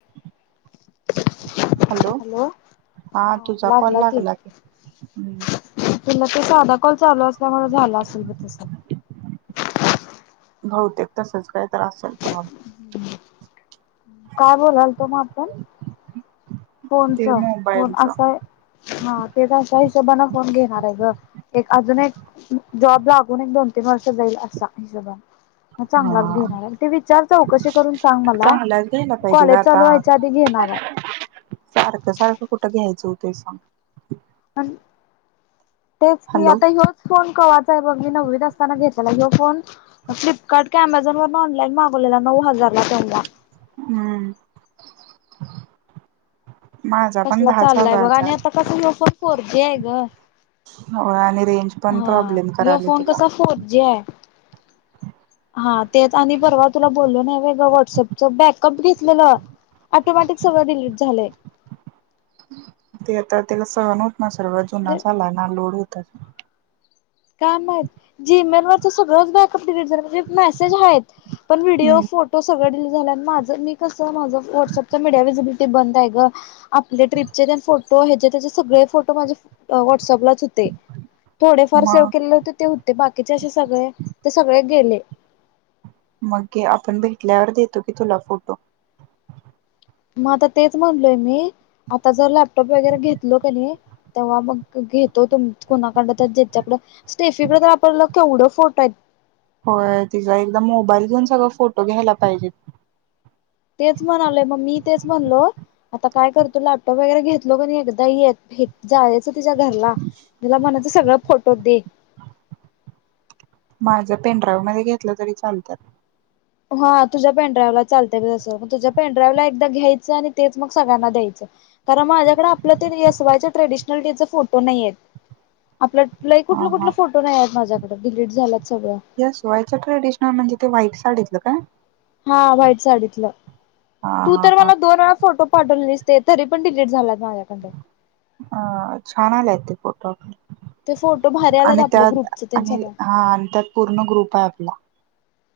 [inaudible] Hello हा तुझा call लागला की. हम्म तुला ते साधा कॉल चालू असल्यामुळे झाला असल बग तस. बहुतेक तसंच काही तर असेल प्रॉब्लेम. काय बोलालतो मग आपण? फोनच ते फोन मोबाईलच असा आहे, हा तेच अशा हिशोबाने फोन घेणार आहे गं. एक अजून एक जॉब लागून एक दोन तीन वर्ष जाईल असा हिशोबनं. हा चांगलाच घेणार आहे ते विचार चौकशी करून सांग मला. चांगलाच घ्यायला पाहिजे ग कॉलेज चालू आता व्हायच्या आधी घेणार आहे. सारखं सारखं कुठं घ्यायचं होतय सांग? तेच की हॅलो आता ह्योच फोन कवाचाय बघ मी नववीत असताना घेत लेला ह्यो फोन फ्लिपकार्ट काय अमेझॉन वरन ऑनलाइन मागवलेला नऊ हजार ला तेंव्हा. हम्म. माझा पण कसला दहाच चाललाय बघा हजाराचा आणि आहे आता कस ह्यो पण फोर जी हाय ग. हो आली रेंज पण प्रॉब्लेम हेय करायली तुला कसा फोन फोर जी आहे. हा तेच आणि परवा तुला बोललो नाही होय ग व्हॉटसअपच बॅकअप घेतलेला. ऑटोमॅटिक सर्व डिलीट झालेय. हम्म. तर तेला सहन होत नसल ग जुना म्हणजे झाला ना लोड होता. काय माहित जीमेल वरच सगळंच बॅकअप डिलीट झालं म्हणजे मेसेज आहेत. पण व्हिडिओ हम्म फोटो सगळे डीली माझं मी कस माझं व्हट्सअप मीडिया्हिजिबिलटी बंद आहे ग आपल्या ट्रिपचे तेन फोटो याचे त्याचे सगळेच फोटो व्हाट्सअप ला होते थोडेफार. फार सेव्ह मग केलेले होते ते होते बाकीचे असे सगळे ते सगळे गेले. मग घे आपण भेटल्यावर देतो की तुला फोटो. मग आता तेच म्हणलोय मी आता जर लॅपटॉप वगैरे घेतलो कनी तेव्हा मग घेतो तुम कुणाकड तर ज्याच्याकड स्टेफीकडे तर आपल्याला केवढं फोटो आहेत. होय तिचा एकदा मोबाईल घेऊन सगळं फोटो घ्यायला पाहिजेत. तेच म्हणालोय मग मी तेच म्हणलो. आता काय करतो लॅपटॉप वगैरे घेतलो कनी एकदा येत हे जायच तिच्या घरला तुला म्हणायचं सगळ फोटो दे. माझ पेनड्राईव्ह मध्ये घेतलं तरी चालत. हा तुझा पेन ड्राईव्ह ला चालतेय बग तस तुझ्या पेनड्राई्ह ला एकदा घ्यायचं आणि तेच मग सगळ्यांना द्यायचं. कारण माझ्याकडे आपलं ते येसवायच ट्रेडिशनल डे च फोटो नाही आहेत. आपल्याल लयी हा कुठलं हा कुठले फोटो नाही आहेत माझ्याकडें डिलीट झालात सगळं. एस वाय च ट्रेडिशनल म्हणजे ते व्हाईट साडीतलं काय? हा व्हाईट साडीतलं हा तू हा तर हा. मला दोन वेळा फोटो पाठवलेलीस ते तरी पण डिलीट झाला. अ छानलाते फोटो आपले. ते फोटो भारी आलात आणि आपलं त्यात ग्रुपच ते आणि सगळं हा आणि त्यात पूर्ण ग्रुप आहे आपला.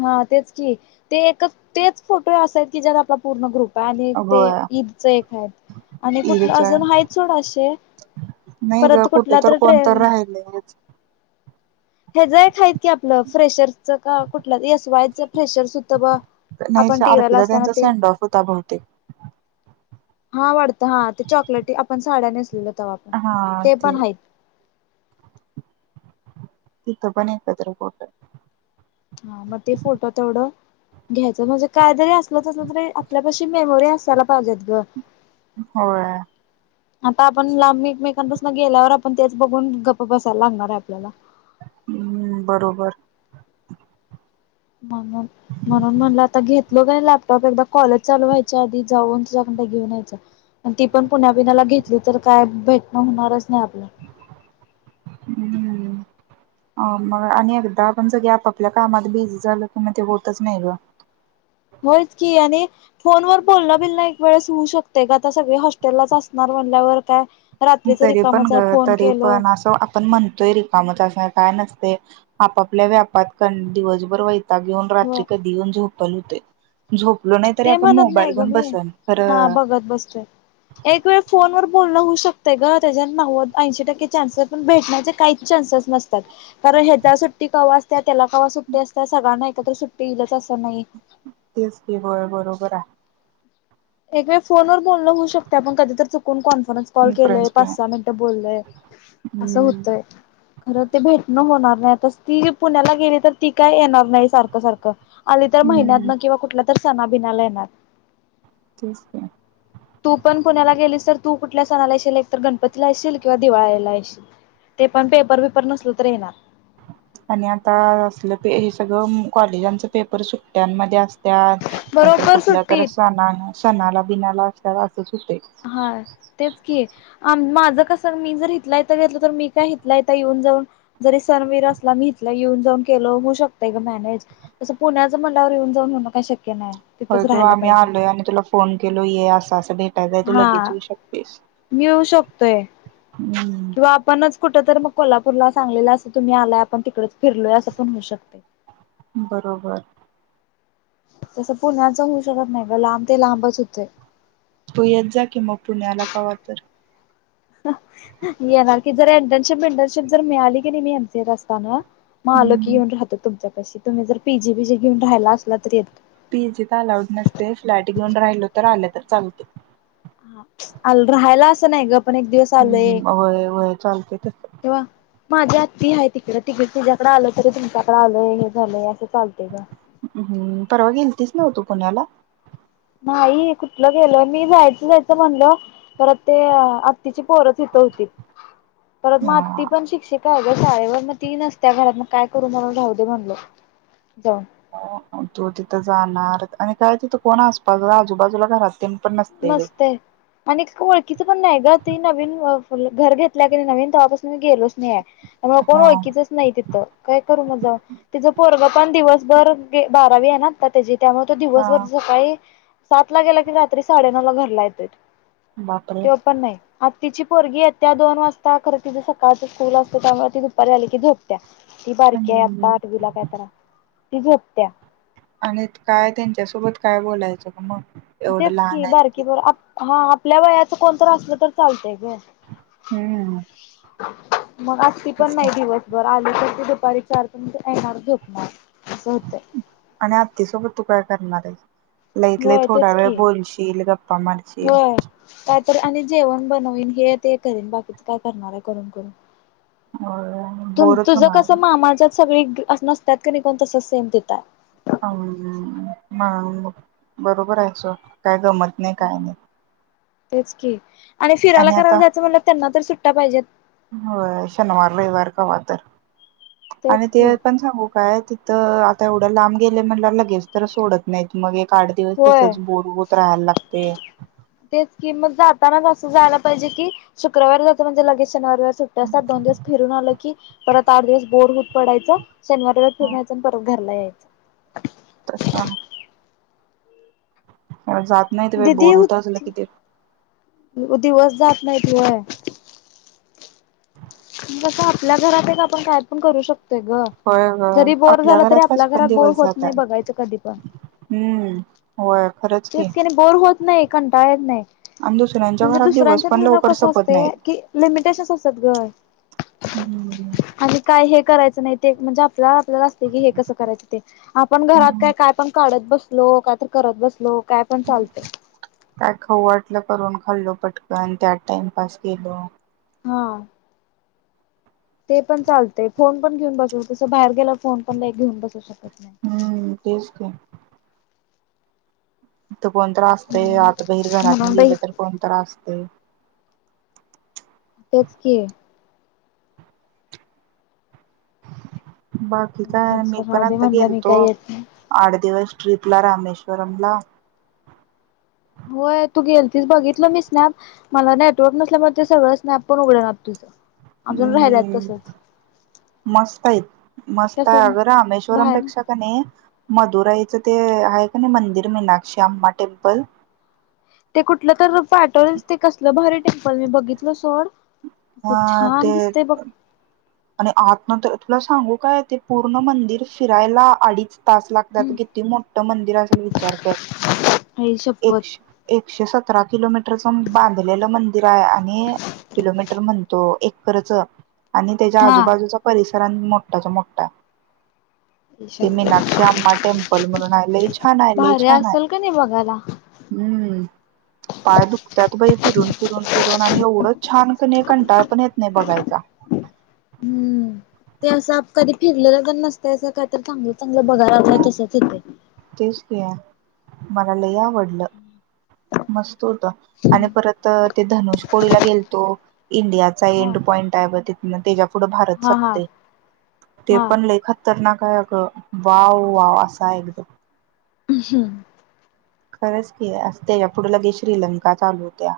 हा तेच की ते एकच तेच फोटो असाय आहेत की ज्यात आपला पूर्ण ग्रुप. आणि ते होय ईदच एक आहेत आणि कुठलं ईदचा अजून आहे सोड असे. नाही ग परत कुठे कुठला तर ट्रे कोणत राहिलच. हे जय खायत की आपलं फ्रेशरच का कुठलंसवायच फ्रेशरस सुद बा. नाही अर्पिता त्यांचा सँड ऑफ होता बहुतेक. हा वाटत हा ते चॉकलेटी आपण साड्या नेसलेल. तेव्हा पण ते पण आहेत. तिथे पण एकत्र होतो. हा मग ते फोटो तेवढं. घ्यायचं म्हणजे काय तरी असलं तसलं तरी आपल्यापशी मेमोरी असायला पाहिजेत ग. होय आता आपण लांब एकमेकांपासून गेल्यावर आपण तेच बघून गप्प बसायला लागणार आहे आपल्याला. हम्म बरोबर. म्हणून म्हणून म्हणलं आता घेतलो का लॅपटॉप एकदा कॉलेज चालू व्हायच्या आधी जाऊन ज. घेऊन यायचं ती पण पुण्याला घेतली तर काय भेटन होणार नाही आपलं. हम्म हम्म अ मग आणि एकदा आपण सगळे आपापल्या कामात बिझी झालं कि ते होतच नाही ग. होयच की आणि फोनवर बोलण बिलण एक वेळेस होऊ शकते का आता सगळे हॉस्टेललाच असणार. बोलल्यावर काय. रात्रीच तरी पण रिकामच आहे ग फोन तरी केलो पण असं आपण म्हणतोय रिकामतं. काय नसते आपापल्या व्यापात दिवसभर वैताग घेऊन रात्री कधी येऊन झोप. झोपलो नाही तरी ते आपण म्हणत नाही मोबाईल ग गून मी बसल ख. हा बघत बसतोय. एक वेळ फोन वर बोलला होई. चुकते ग त्याच्याने नव्वद ऐशी टक्के चान्सेस भेटण्याचे काहीच चान्सेस नसतात कारण हे जास् सुट्टी कवा असत्या, त्याला केव्हा सुट्टी असत्या सगळ्यांना एकत्र सुट्टी येईलच असं नाही. तेच की होय बरोबर आहे. एक वेळ फोनवर बोलन होऊ शकते. आपण कधी तर चुकून कॉन्फरन्स कॉल केलंय इन्फरन्स घे पाच-सहा मिनटं बोललय. असं हम्म होतय खरं ते भेटणं होत होणार नाही. नाहीस ती पुण्याला गेली तर ती काय येणार नाही सारखं-सारखं. आली तर महिन्यात हम्म न किंवा कुठला तर सणाबिनाला येणार. तेच की. तू पण पुण्याला गेलीस. तर तू कुठल्या सणाला येशील. एक तर गणपतीला असशील किंवा दिवाळीला येशील. ते पण पेपर. बीपर नसल तर येनार. आणि आता असलं प हे सगळं कॉलेजांच पेपर सुट्ट्यांमध्ये असत. त्या नाहीतर बरोबर कुठल्या तर सुट्टीत. सणा सणाला-बिनाला अस. हा तेच की माझ. कस मी जर हथला इथं घेतलं तर. मी काय हितल्या हित येऊन जाऊन जरी सन-बीन असला मी हथला येऊन जाऊन. केल्यावर होऊन जातय ग मॅनेज तस पुण्याच म्हनल्यावर येऊन जाऊन मग काय शक्य नाही होय तिथंच किंवा राहायला आम्ही पाहिजे. आलोय आणि तुला फोन केलो ये अस अस. हा मिळू शकतोय हम्म किंवा आपणच कुठ तर मग कोल्हापूरला सांगलीला अस तुम्ही आलाय आपण तिकडेच फिरलोय अस पण होऊ शकते. बरोबर. तसं पुण्याच होऊ शकत नाही ग. लांब ते लांबच होतय. तू येत जा की पुण्याला कवा तर मग. येणार की जर इंटर्नशिप-विंटर्नशिप जर मिळाली की नाही मी एनसीए असताना. मग आलो की हम्म येऊन राहतो तुमच्या पाशी तुम्ही जर पीजी बीजी घेऊन राहियला असला तर येतो. पीजी तर अलाउड नसते. फ्लॅट घेऊन राहिलो तर आलं तर चालत. राहायला असं नाही ग. पण एक दिवस आलोय हम्म होय होय चालते तस केव्हा. माझी आत्ती आहे तिकडें तिकडे. तुझ्याकडें आलोय तरी तुमच्याकडडे आलोय हे झालंय असं चालतय ग हम् परवा गेलतीस नव्ह तू पुण्याला. नाही कुठलं गेलं मी जायचं-जायचं म्हणल. परत ते आत्तीची पोरत तिथ होतीत. परत म आत्ती हा पण शिक्षिक. अगं शाळेवर मग ती नसत्या घरात. मग काय करून म्हणून राहू दे म्हणलो. जाऊन. हो तो तिथं जाणार आणि काय तिथं कोण आसपास आजूबाजूला घरात ते. मस्त आहे. आणि ओळखीच पण नाही ग त नवीन. घर घेतल्या कनी नवीन. तवा पासून मी गेलोच नाही आहे. त्यामुळे कोण हा ओळखीचं नाही तिथं काय करू मग. तर तिज पोरग पण दिवसभर ब बारावी आहे ना, आता त्याची त्यामुळे तो हा दिवसभर सकाळी सात ला गेला कि, रात्री साडेनऊ ला घरला येतोय. बापरे त्यो पण नाही आ तिची पोरगी येत्या दोन वाजता खरं, तिच सकाळचं स्कूल असतंय, त्यामुळ ती दुपारी आली की झोपत्या. ती बारकी हाय, हम्म आता आठवीला काय तर हाय, ती झोपत्या. आणि त काय त्यांच्यासोबत काय बोलायचं मग? एवढं तेच लहान की, आहेत बारकी ती बरोबर हा, आपल्या वयाचं कोण तर असलं तर, चालतंय ग. हम्म. मग आती पण तेच की नाही दिवसभर, आली तर ते दुपारी चार पर्यंत येणार झोपणार असं होतंय आणि आत्तीसोबत, तू काय करणार हाईस? होय तेच की, गप्पा मारशील होय काय तरी आणि जेवण ब नवीन, हे ते करीन बाकीच काय करणार आहे? करून करून होय. तुम तुझं कसं मामाच्यात सगळी नसत्यात कनि, तस सेम तिथ हाय. हा म मग बरोबर आहे सोड, म काय गमत नाही. नाही काय नाही? तेच की आणि फिरायला, करायला जायचं म्हणलं, त्यांना तर सुट्या पाहिजेत होय शनिवार, रविवार कवा तर आणि तेच ते की पण सांगू काय? तर आता एवढ्या लांब गेले म्हणल्या, लगेच तर सोडत नाहीत मग. काढदिवस होय. तसच बोड होत राहायला लागतय. अस जायला पाहिजे की शुक्रवार जायच म्हणजे लगेच शनवार रयवार सुट्ट्या असतात दोन दिवस फिरून आलं की परत आठ दिवस बोर होत पडायचा शनवार रयवार फिरून यायच आणि परत घरला यायचं. तसा जात नाही ते बई दिदी बोर होता अजुनला होती किती? दिवस जात नाहीत व्हय तस आपल्या घरात एक आपण काय पण करू शक ग होय ग, जरी बोर झालं तरी पाच आपल्या पण घरात बोर दिवस होत नाय जातात बघायचं कधी पण हम्म होय. तेच की आणि बोर होत नाय कंटांळा येत नाय आणि दुसऱ्यांच्या म्हणजे घरात दिवस दुसऱ्यांनंच्यात पण गेल्यावर लवकर कस संपत असते नाहीत. की लिमिटेशनस असतात ग. [unintelligible] करायच नाही ते म्हणजे आपल्या आपल्याला असय क हे कसं करायचं ते आपण घरात हम्म काय काय पण काढत बसं बसलो का तर करत बसलो काय पण चालतय. काय खाऊ वाटलं करून खाल्लो पटकन त्यात टाइमपास केलो. हा ते पण चालतय फोन पण घेऊन बसू तस बाहेर गेल्यावर फोन पण लय घेऊन बसू शकत नाय. हम्म तेच की कोण तरी असतय म्हणून आता बहिर घरातन म्हणून बाई गेलं तर कोण तरी असतय. तेच की, बाकी काय मी पण राहू दे आता म्हणलं मी गेलतो काय येत नाही आठ दिवस ट्रिपला रामेश्ववरमला होय तू गेलतीसं बघितलं मी स्नॅप मला नेटवर्क नसल्यामुळे ते सगळं स्नॅप पण उघडणात तुझं अजून राहिल्यात हम्म तसच मस्त आहेत मस्त आहे कसं अग बाहेर रामेश्वरमपेक्षा कनय म दुराईचं ते आहे का नाय मंदिर मीनाक्षी अम्मा टेम्पल ते कुठलं तर पाठवलेलसं ते कसलं भारी टेम्पल मी बघितल सोड असं हा छान ते दिसतय बघ आणि आतना तर तुला सांगू काय ते पूर्ण मंदिर फिरायला अडीच तास लागतात हम्म किती मोठं मंदिर असेल विचार कर आई शपथ एकशे एकशे सत सतरा किलोमीटरच बांधलेलं मंदिर आहे आणि किलोमीटर म्हणतो एकरच आणि त्याच्या हा आजूबाजूचा परिसर आणि मोठ्ठाच्या मोठ्ठा आई ते शपथ मीनाक्षी आंबा टेम्पल म्हणून हाय लय छान हाय लय भारी छान हाय असेल का नाही बघायला हम्म पाय दुखतात बई फिरून फिरून फि रून आणि एवढंच छान कनय कंटाळ पण येत नाय बघायचा. हम्म ते असं कधी फिरलेलं तर नसत असं काही तर चांगलं चांगलं बघाला असाय तसंचं येतंय तेच किया मला लय आवडलं. मस्त होत आणि परत ते धनुष कोळीला गेलतो इंडियाचा हा एंड पॉइंट आहे ब ति म त्याच्या पुुढं भारत हा हा सपतय ते हा पण लय खतरना हा का वाव वाव असाय एकदम - [unintelligible] खरंच की असते या पुढ लगे श्रीलंका चालू होत्या.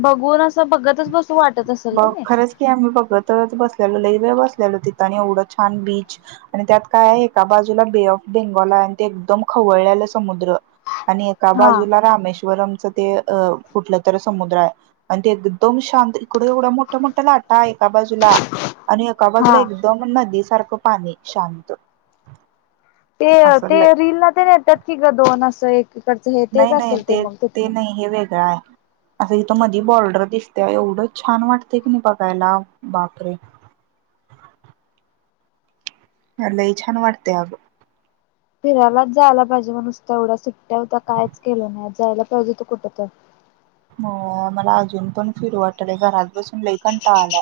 बघून असं बघतच बस ब खरंच की आम्ही बघत तेव्हा चं बसलेलो लय वेळ बसलेलो तिथं आणि एवढं छान बीच आणि त्यात काय आहे एका बाजूला बे ऑफ बेंगॉल आणि ते एकदम खवळलेलं समुद्र आणि एका हा बाजूला रामेश्वरमच ते अ कुठलं तर समुद्र आहे आणि ते एकदम शांत इकडं एवढं मोठ्या मोठ्या लाटा एका बाजूला आणि एका हा बाजूला एकदम नदी सारखं पाणी शांत. ते असं ते लय रील ना ते येतात की ग दोन असं एक तिकडचं हे तेच नाही नाही असेल, ते मग तिथलं. नाही हे वेगळं आहे असं इथ मधी बॉर्डर दिसत्या एवढी बघ छान वाटतय की नाही, बघायला बापरे! अ लई छान वाटतय आग. फिरायलाच जायला पाहिजे म नुसता एवढा सुट्ट्या होता कायच केलं नाही आ जायला पाहिजे होत कुठं तर, [inaudible] हो मला अजून पण फिरू वाटलय घरात बसून लय कंटाळा आला,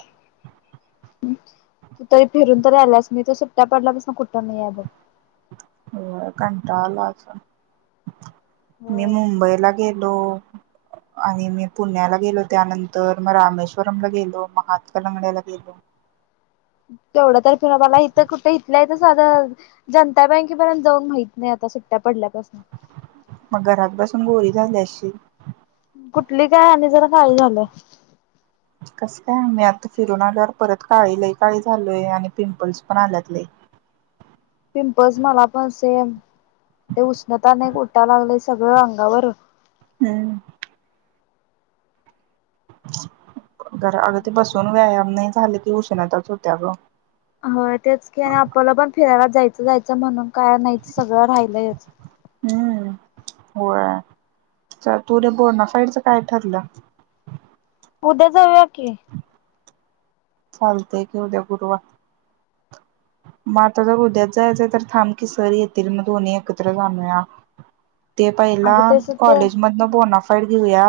[inaudible] [inaudible] तू तरी फिरून तरी आलास मी तो सुट्ट्या पडल्या बसून कुठ नाही आहे बघ [inaudible] हो कंटाळा आला [inaudible] मी मुंबईला गेलो, [inaudible] आणि मी पुण्याला गेलो त्यानंतर मग रामेश्वरमला गेलो महात कलंगडला गेलो [inaudible] [inaudible] [inaudible] तेवढ तरी फि मला इथं कुठे इथलं आहे तर साध जनता बँकेपर्यंत जाऊन माहित नाही आता सुट्ट्या पडल्यापासून, [inaudible] [unintelligible] झाल्या्याशी [inaudible] कुठली काय आणि जरा खाली आलोय, [inaudible] त्या आम् आता फिरून आल्यावर परत काळी लय काळी झालोय आणि पिंपल्स पण आल्यात लय, [inaudible] पिंपल्स मला पण सेम [inaudible] ते उष्णताने क उठटा लागले सगळं अंगावरन, [inaudible] हम [inaudible] [inaudible] घर अगदी बसून व्यायाम नाही झाले की उष्णताच होत्या अग [inaudible] हो तेच की आणि आपल्याला पण फिरायला जायचं जायचं म्हणून काय नाही सगळं राहिलंयच, हम्म [inaudible] होय, [inaudible] च तुरे बोनासाईडचं काय ठरलं, [inaudible] [inaudible] उद्या जाऊया की, [inaudible] चालते की उद्या गुरुवार [inaudible] माता जर उद्यात जायचं तर थांम कि सर येथील म दधोन्ही एकत्र जाणूया, [inaudible] ते पहिला अगं तेच ते कॉलेज मधन बोणा घेऊया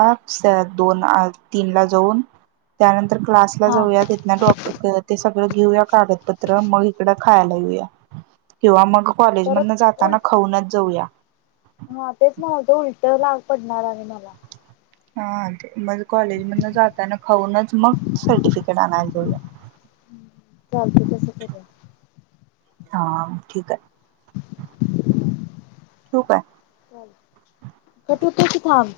दोन-तीन ला जाऊन त्यानंतर. क्लासला हा जाऊया तिथंन डॉ ते सगळं घेऊया कागदपत्र मग. तिकड खायला येऊया. किंवा मग कॉलेज परत मधन उल जाताना खाऊनच जाऊया. हा तेच म्हणालतो उलट लांब पडणार आहे मला. हा ते मग. कॉलेज मधन जाताना खाऊनच मग सर्टिफिकेट आणायला जाऊया. चालतय तसं करूया. हा ठीक आहे. ठेवू काय. कट होतोय की थांब.